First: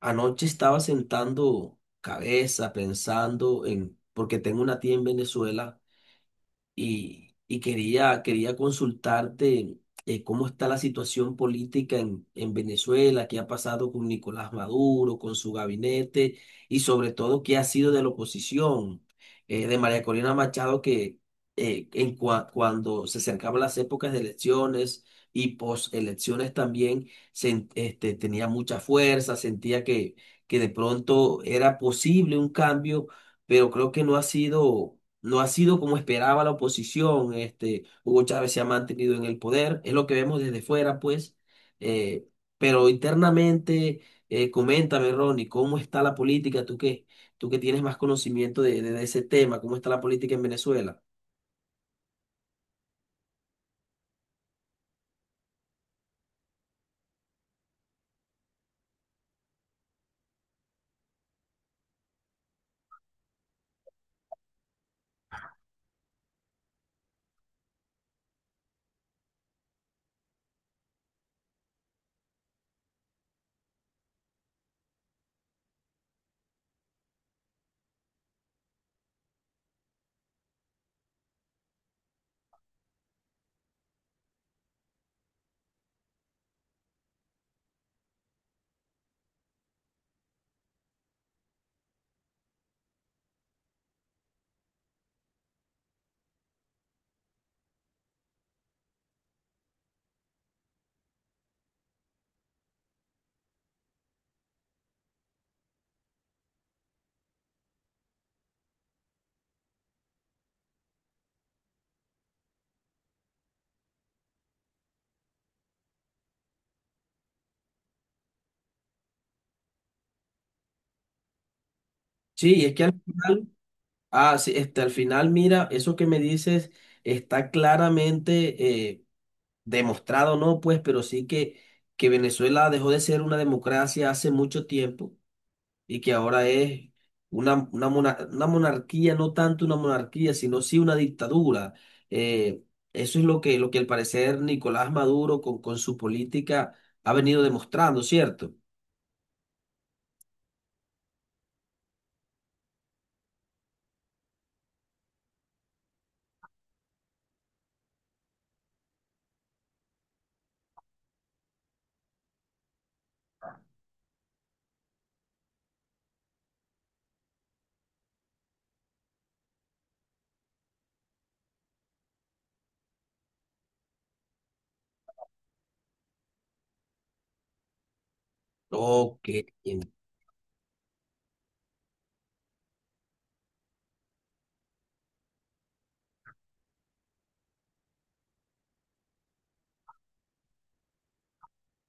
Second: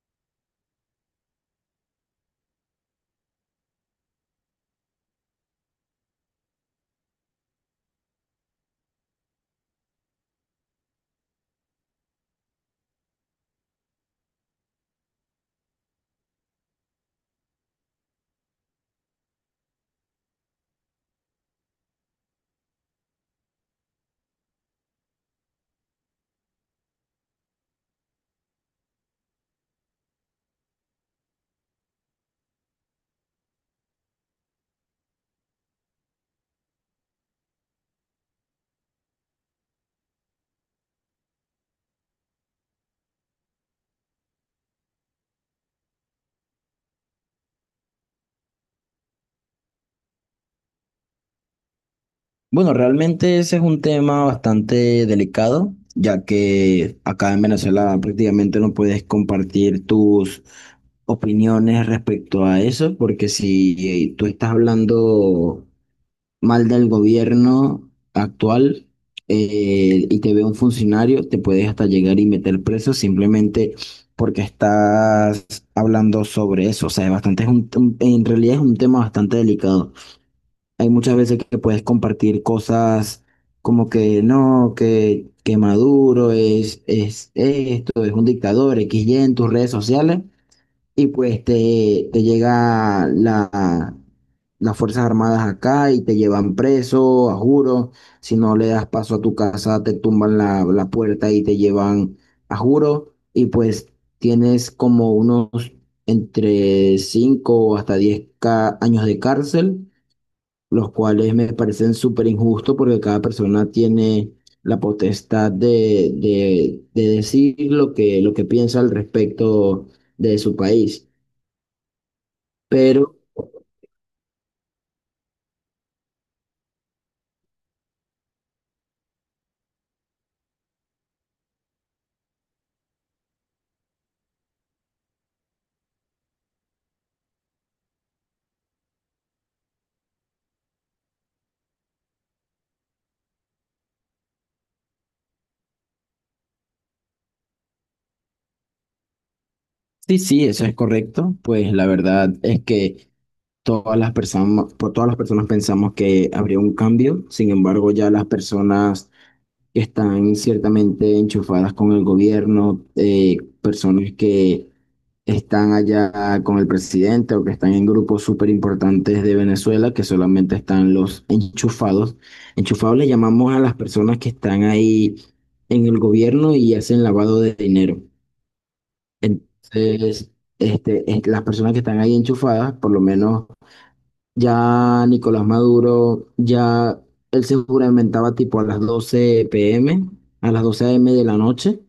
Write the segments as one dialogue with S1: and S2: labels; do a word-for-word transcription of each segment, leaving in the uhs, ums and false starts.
S1: Anoche estaba sentando cabeza, pensando en, porque tengo una tía en Venezuela y, y quería, quería consultarte. Eh, ¿cómo está la situación política en, en Venezuela? ¿Qué ha pasado con Nicolás Maduro, con su gabinete y sobre todo qué ha sido de la oposición, eh, de María Corina Machado que eh, en cua- cuando se acercaban las épocas de elecciones y postelecciones también sen- este, tenía mucha fuerza? Sentía que, que de pronto era posible un cambio, pero creo que no ha sido, no ha sido como esperaba la oposición. Este, Hugo Chávez se ha mantenido en el poder, es lo que vemos desde fuera, pues. eh, pero internamente, eh, coméntame, Ronnie, ¿cómo está la política? Tú qué tú que tienes más conocimiento de, de- de ese tema, ¿cómo está la política en Venezuela?
S2: Bueno, realmente ese es un tema bastante delicado, ya que acá en Venezuela prácticamente no puedes compartir tus opiniones respecto a eso, porque si eh, tú estás hablando mal del gobierno actual eh, y te ve un funcionario, te puedes hasta llegar y meter preso simplemente porque estás hablando sobre eso. O sea, es bastante, es un- un- en realidad es un tema bastante delicado. Hay muchas veces que puedes compartir cosas como que no, que, que Maduro es, es esto, es un dictador, X Y en tus redes sociales, y pues te, te llega la, las Fuerzas Armadas acá y te llevan preso, a juro. Si no le das paso a tu casa, te tumban la, la puerta y te llevan a juro. Y pues tienes como unos entre cinco hasta diez ca- años de cárcel, los cuales me parecen súper injustos porque cada persona tiene la potestad de, de, de decir lo que, lo que piensa al respecto de su país.
S1: Sí, es que al
S2: Pero
S1: final, ah, sí, este, al final, mira, eso que me dices está claramente eh, demostrado, ¿no? Pues, pero sí que, que Venezuela dejó de ser una democracia hace mucho tiempo y que ahora es una, una, mona- una monarquía, no tanto una monarquía, sino sí una dictadura. Eh, Eso es lo que, lo que al parecer Nicolás Maduro con, con su política ha venido demostrando, ¿cierto?
S2: sí, sí, eso es correcto. Pues la verdad es que todas las personas, por todas las personas pensamos que habría un cambio. Sin embargo, ya las personas que están ciertamente enchufadas con el gobierno, eh, personas que están allá con el presidente o que están en grupos súper importantes de Venezuela, que solamente están los enchufados. Enchufados le llamamos a las personas que están ahí en el gobierno y hacen lavado de dinero.
S1: Ok, en-
S2: Entonces, este, es- las personas que están ahí enchufadas, por lo menos ya Nicolás Maduro, ya él se juramentaba tipo a las doce p m, a las doce a m de la noche,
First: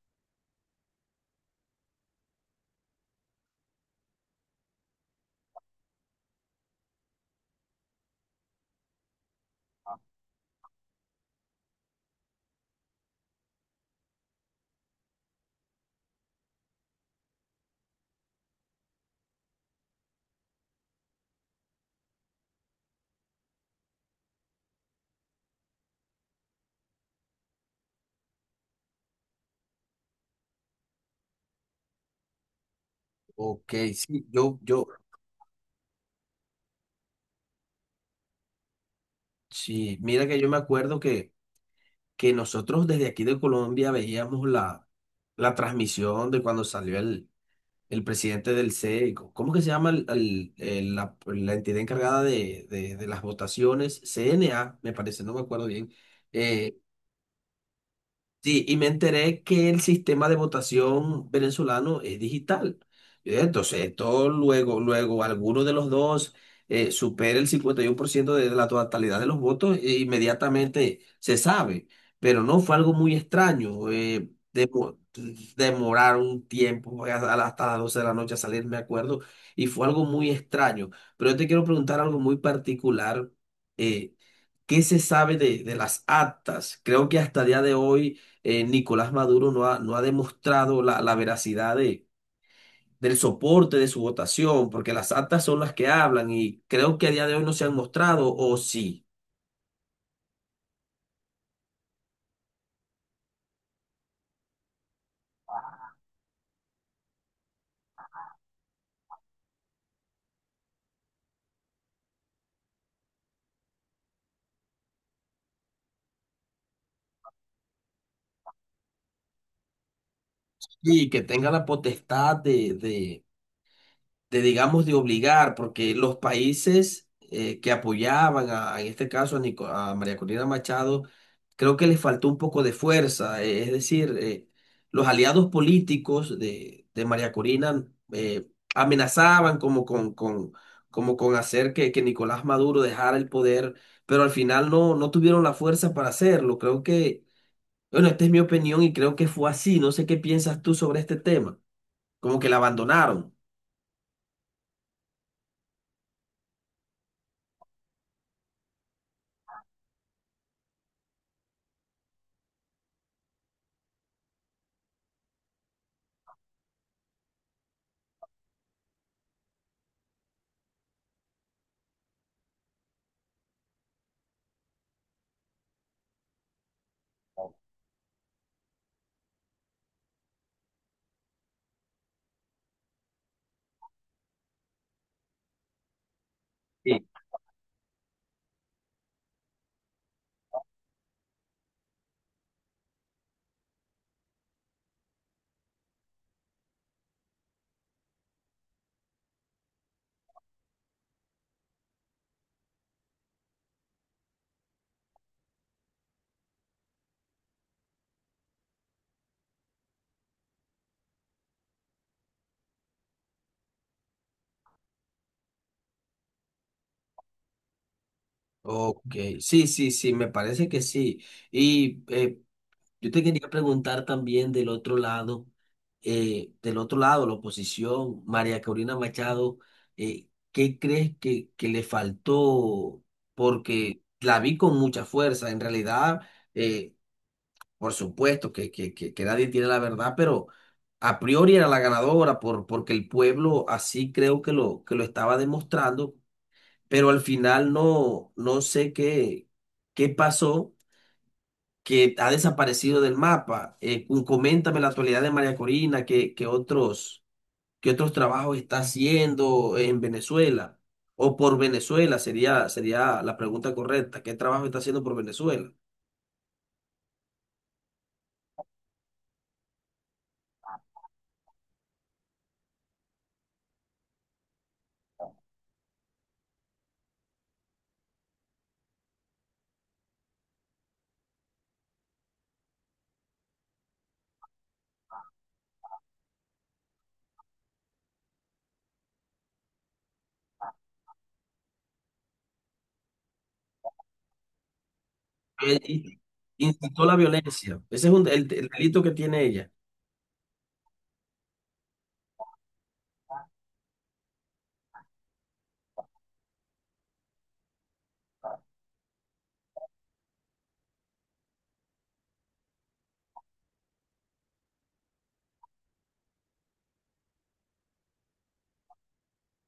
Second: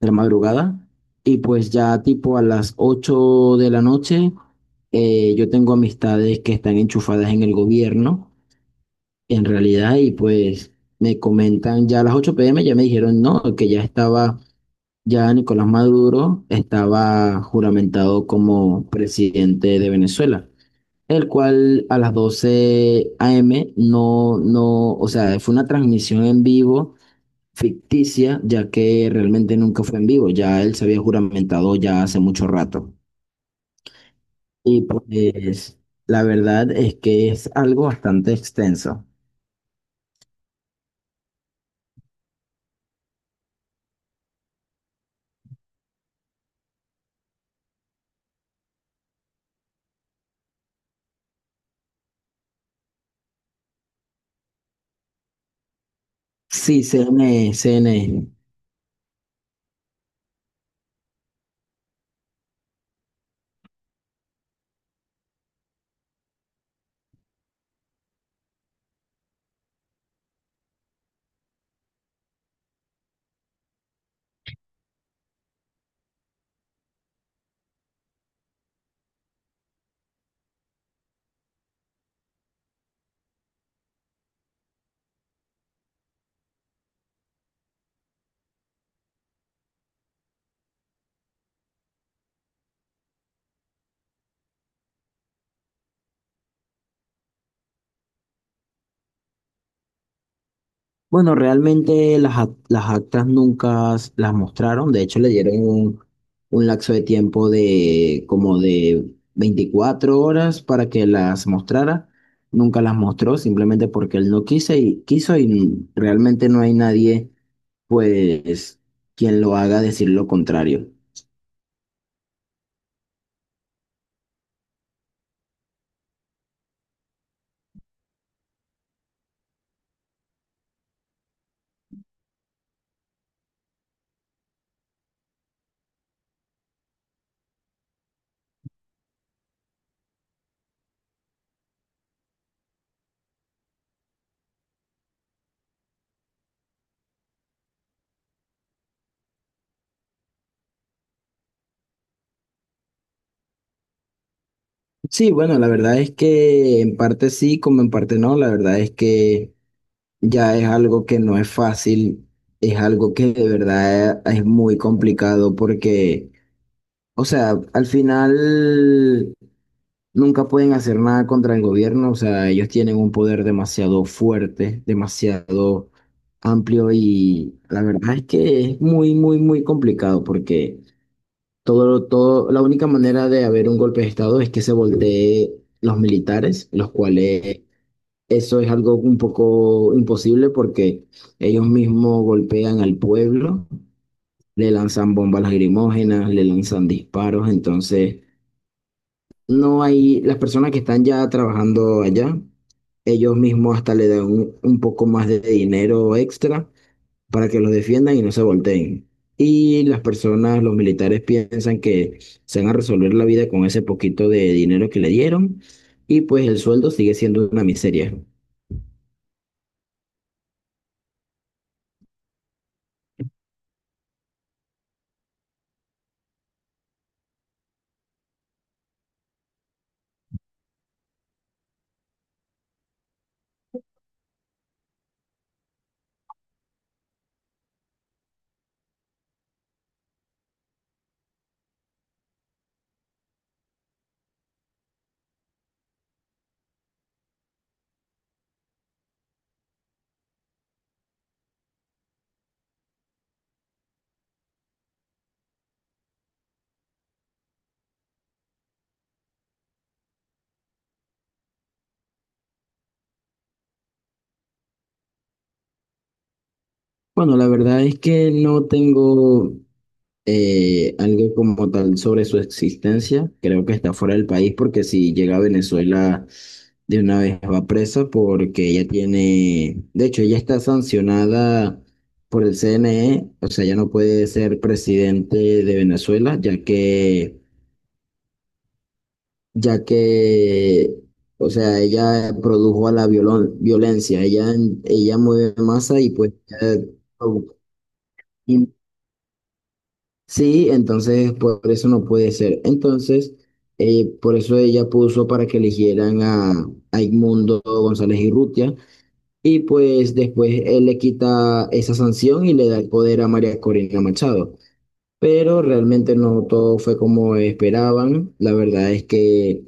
S2: de la madrugada, y pues ya tipo a las ocho de la noche, eh, yo tengo amistades que están enchufadas en el gobierno, en realidad, y pues me comentan, ya a las ocho p m ya me dijeron, no, que ya estaba, ya Nicolás Maduro estaba juramentado como presidente de Venezuela, el cual a las doce a m no, no, o sea, fue una transmisión en vivo ficticia, ya que realmente nunca fue en vivo, ya él se había juramentado ya hace mucho rato.
S1: ok, sí, yo,
S2: Y
S1: yo,
S2: pues la verdad es que es algo bastante extenso.
S1: sí, mira que yo me acuerdo que, que nosotros desde aquí de Colombia veíamos la, la transmisión de cuando salió el el presidente del C E I C O. ¿Cómo que se llama el- el- el- la, la entidad encargada de, de- de las votaciones? C N A, me parece, no me acuerdo bien. Eh,
S2: Sí, C N C N E, C N E.
S1: Sí, y me enteré que el sistema de votación venezolano es digital. Eh, Entonces, esto luego, luego alguno de los dos eh, supera el cincuenta y uno por ciento de la totalidad de los votos, e inmediatamente se sabe. Pero no fue algo muy extraño. Eh, demo- demorar un tiempo a- a- hasta las doce de la noche a salir, me acuerdo, y fue algo muy extraño. Pero yo te quiero preguntar algo muy particular. eh, ¿Qué se sabe de, de las actas? Creo que hasta el día de hoy eh, Nicolás Maduro no ha, no ha demostrado la, la veracidad de, del soporte de su votación, porque las actas son las que hablan y creo que a día de hoy no se han mostrado, o sí,
S2: Bueno, realmente las, ac- las actas nunca s- las mostraron. De hecho, le dieron un, un lapso de tiempo de como de veinticuatro horas para que las mostrara, nunca las mostró simplemente porque él no quiso y, quiso y realmente no hay nadie pues quien lo haga decir lo contrario.
S1: y que tenga la potestad de, de de, digamos, de obligar, porque los países eh, que apoyaban, a- en este caso a, Nico- a María Corina Machado, creo que les faltó un poco de fuerza, eh, es decir, eh, los aliados políticos de, de María Corina eh, amenazaban como con, con, como con hacer que, que Nicolás Maduro dejara el poder, pero al final no, no tuvieron la fuerza para hacerlo. Creo que, bueno, esta es mi opinión y creo que fue así. No sé qué piensas tú sobre este tema, como que la abandonaron.
S2: Sí, bueno, la verdad es que en parte sí, como en parte no. La verdad es que ya es algo que no es fácil, es algo que de verdad es muy complicado porque, o sea, al final nunca pueden hacer nada contra el gobierno. O sea, ellos tienen un poder demasiado fuerte, demasiado amplio, y la verdad es que es muy, muy, muy complicado porque todo, todo, la única manera de haber un golpe de estado es que se voltee los militares, los cuales, eso es algo un poco imposible porque ellos mismos golpean al pueblo, le lanzan bombas lagrimógenas, le lanzan disparos. Entonces no hay, las personas que están ya trabajando allá, ellos mismos hasta le dan un, un poco más de dinero extra para que los defiendan y no se volteen. Y las personas, los militares, piensan que se van a resolver la vida con ese poquito de dinero que le dieron, y pues el sueldo sigue siendo una miseria.
S1: Ok, sí, sí, sí, me parece que sí. Y eh, yo te quería preguntar también del otro lado, eh, del otro lado, la oposición, María Corina Machado, eh, ¿qué crees que, que le faltó? Porque la vi con mucha fuerza, en realidad, eh, por supuesto que, que, que, que nadie tiene la verdad, pero a priori era la ganadora por, porque el pueblo así creo que lo, que lo estaba demostrando, pero al final no, no sé qué, qué pasó, que ha desaparecido del mapa. Eh, cu- coméntame la actualidad de María Corina, qué, qué otros, qué otros trabajos está haciendo en Venezuela o por Venezuela, sería, sería la pregunta correcta. ¿Qué trabajo está haciendo por Venezuela?
S2: Bueno, la verdad es que no tengo eh, algo como tal sobre su existencia. Creo que está fuera del país porque si llega a Venezuela de una vez va presa, porque ella tiene, de hecho, ella está sancionada por el C N E. O sea, ella no puede ser presidente de Venezuela, ya que, ya que, o sea, ella produjo a la violon- violencia, ella, ella mueve
S1: Eh,
S2: masa y
S1: in-
S2: pues... eh,
S1: Incitó la violencia. Ese es un- el, el delito que tiene ella.
S2: Sí, entonces por eso no puede ser. Entonces, eh, por eso ella puso para que eligieran a, a Edmundo González Irrutia, y pues después él le quita esa sanción y le da el poder a María Corina Machado. Pero realmente no todo fue como esperaban. La verdad es que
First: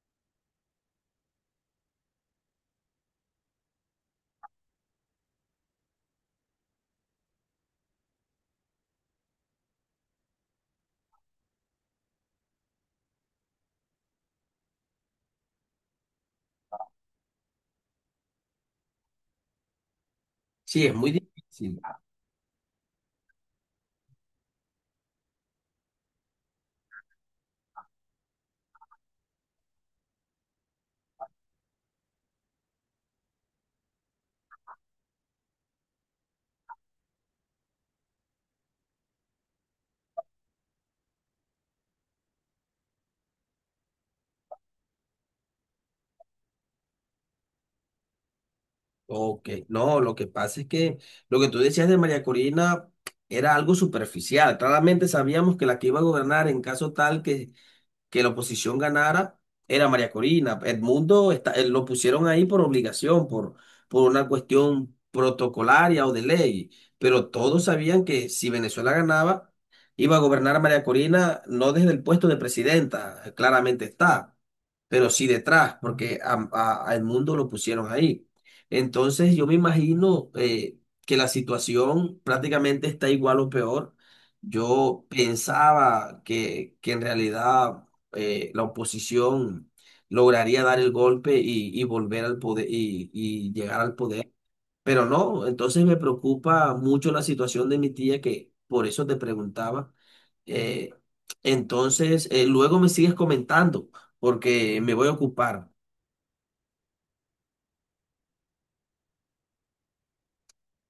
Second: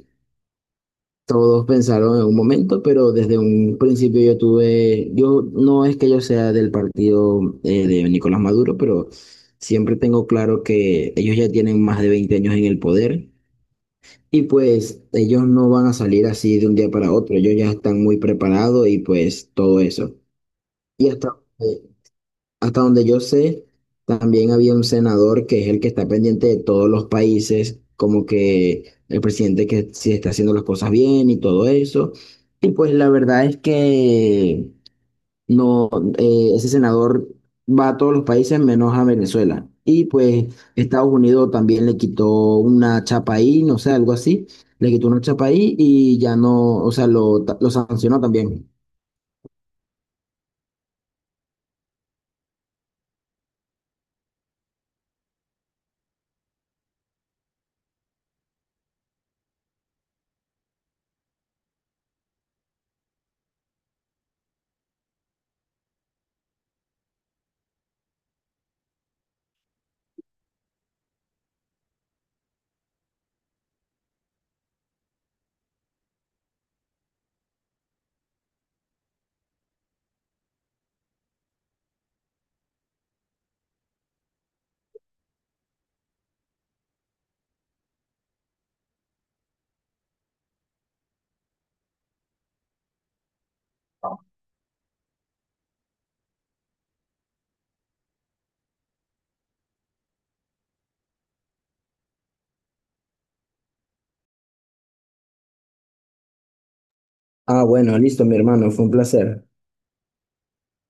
S2: todos pensaron en un momento, pero desde un principio yo tuve, yo, no es que yo sea del partido eh, de Nicolás Maduro, pero siempre tengo claro que ellos ya tienen más de veinte años en el poder, y pues ellos no van a salir así de un día para otro, ellos ya están muy preparados y pues todo eso.
S1: Sí, es
S2: Y
S1: muy
S2: hasta,
S1: difícil.
S2: eh, hasta donde yo sé, también había un senador que es el que está pendiente de todos los países, como que el presidente, que si está haciendo las cosas bien y todo eso. Y pues la verdad es que no, eh, ese senador va a todos los países menos a Venezuela. Y pues Estados Unidos también le quitó una chapa ahí, no sé, algo así. Le quitó una chapa ahí y ya no, o sea, lo, lo sancionó también.
S1: Ok, no, lo que pasa es que lo que tú decías de María Corina era algo superficial. Claramente sabíamos que la que iba a gobernar en caso tal que que la oposición ganara era María Corina. Edmundo está, eh, lo pusieron ahí por obligación, por, por una cuestión protocolaria o de ley, pero todos sabían que si Venezuela ganaba, iba a gobernar a María Corina no desde el puesto de presidenta, eh, claramente está, pero sí detrás, porque a, a- a Edmundo lo pusieron ahí. Entonces yo me imagino eh, que la situación prácticamente está igual o peor. Yo pensaba que, que en realidad eh, la oposición lograría dar el golpe y, y volver al poder y, y llegar al poder. Pero no, entonces me preocupa mucho la situación de mi tía, que por eso te preguntaba. Eh, entonces, eh, luego me sigues comentando, porque me voy a ocupar.
S2: Ah, bueno, listo, mi hermano, fue un placer.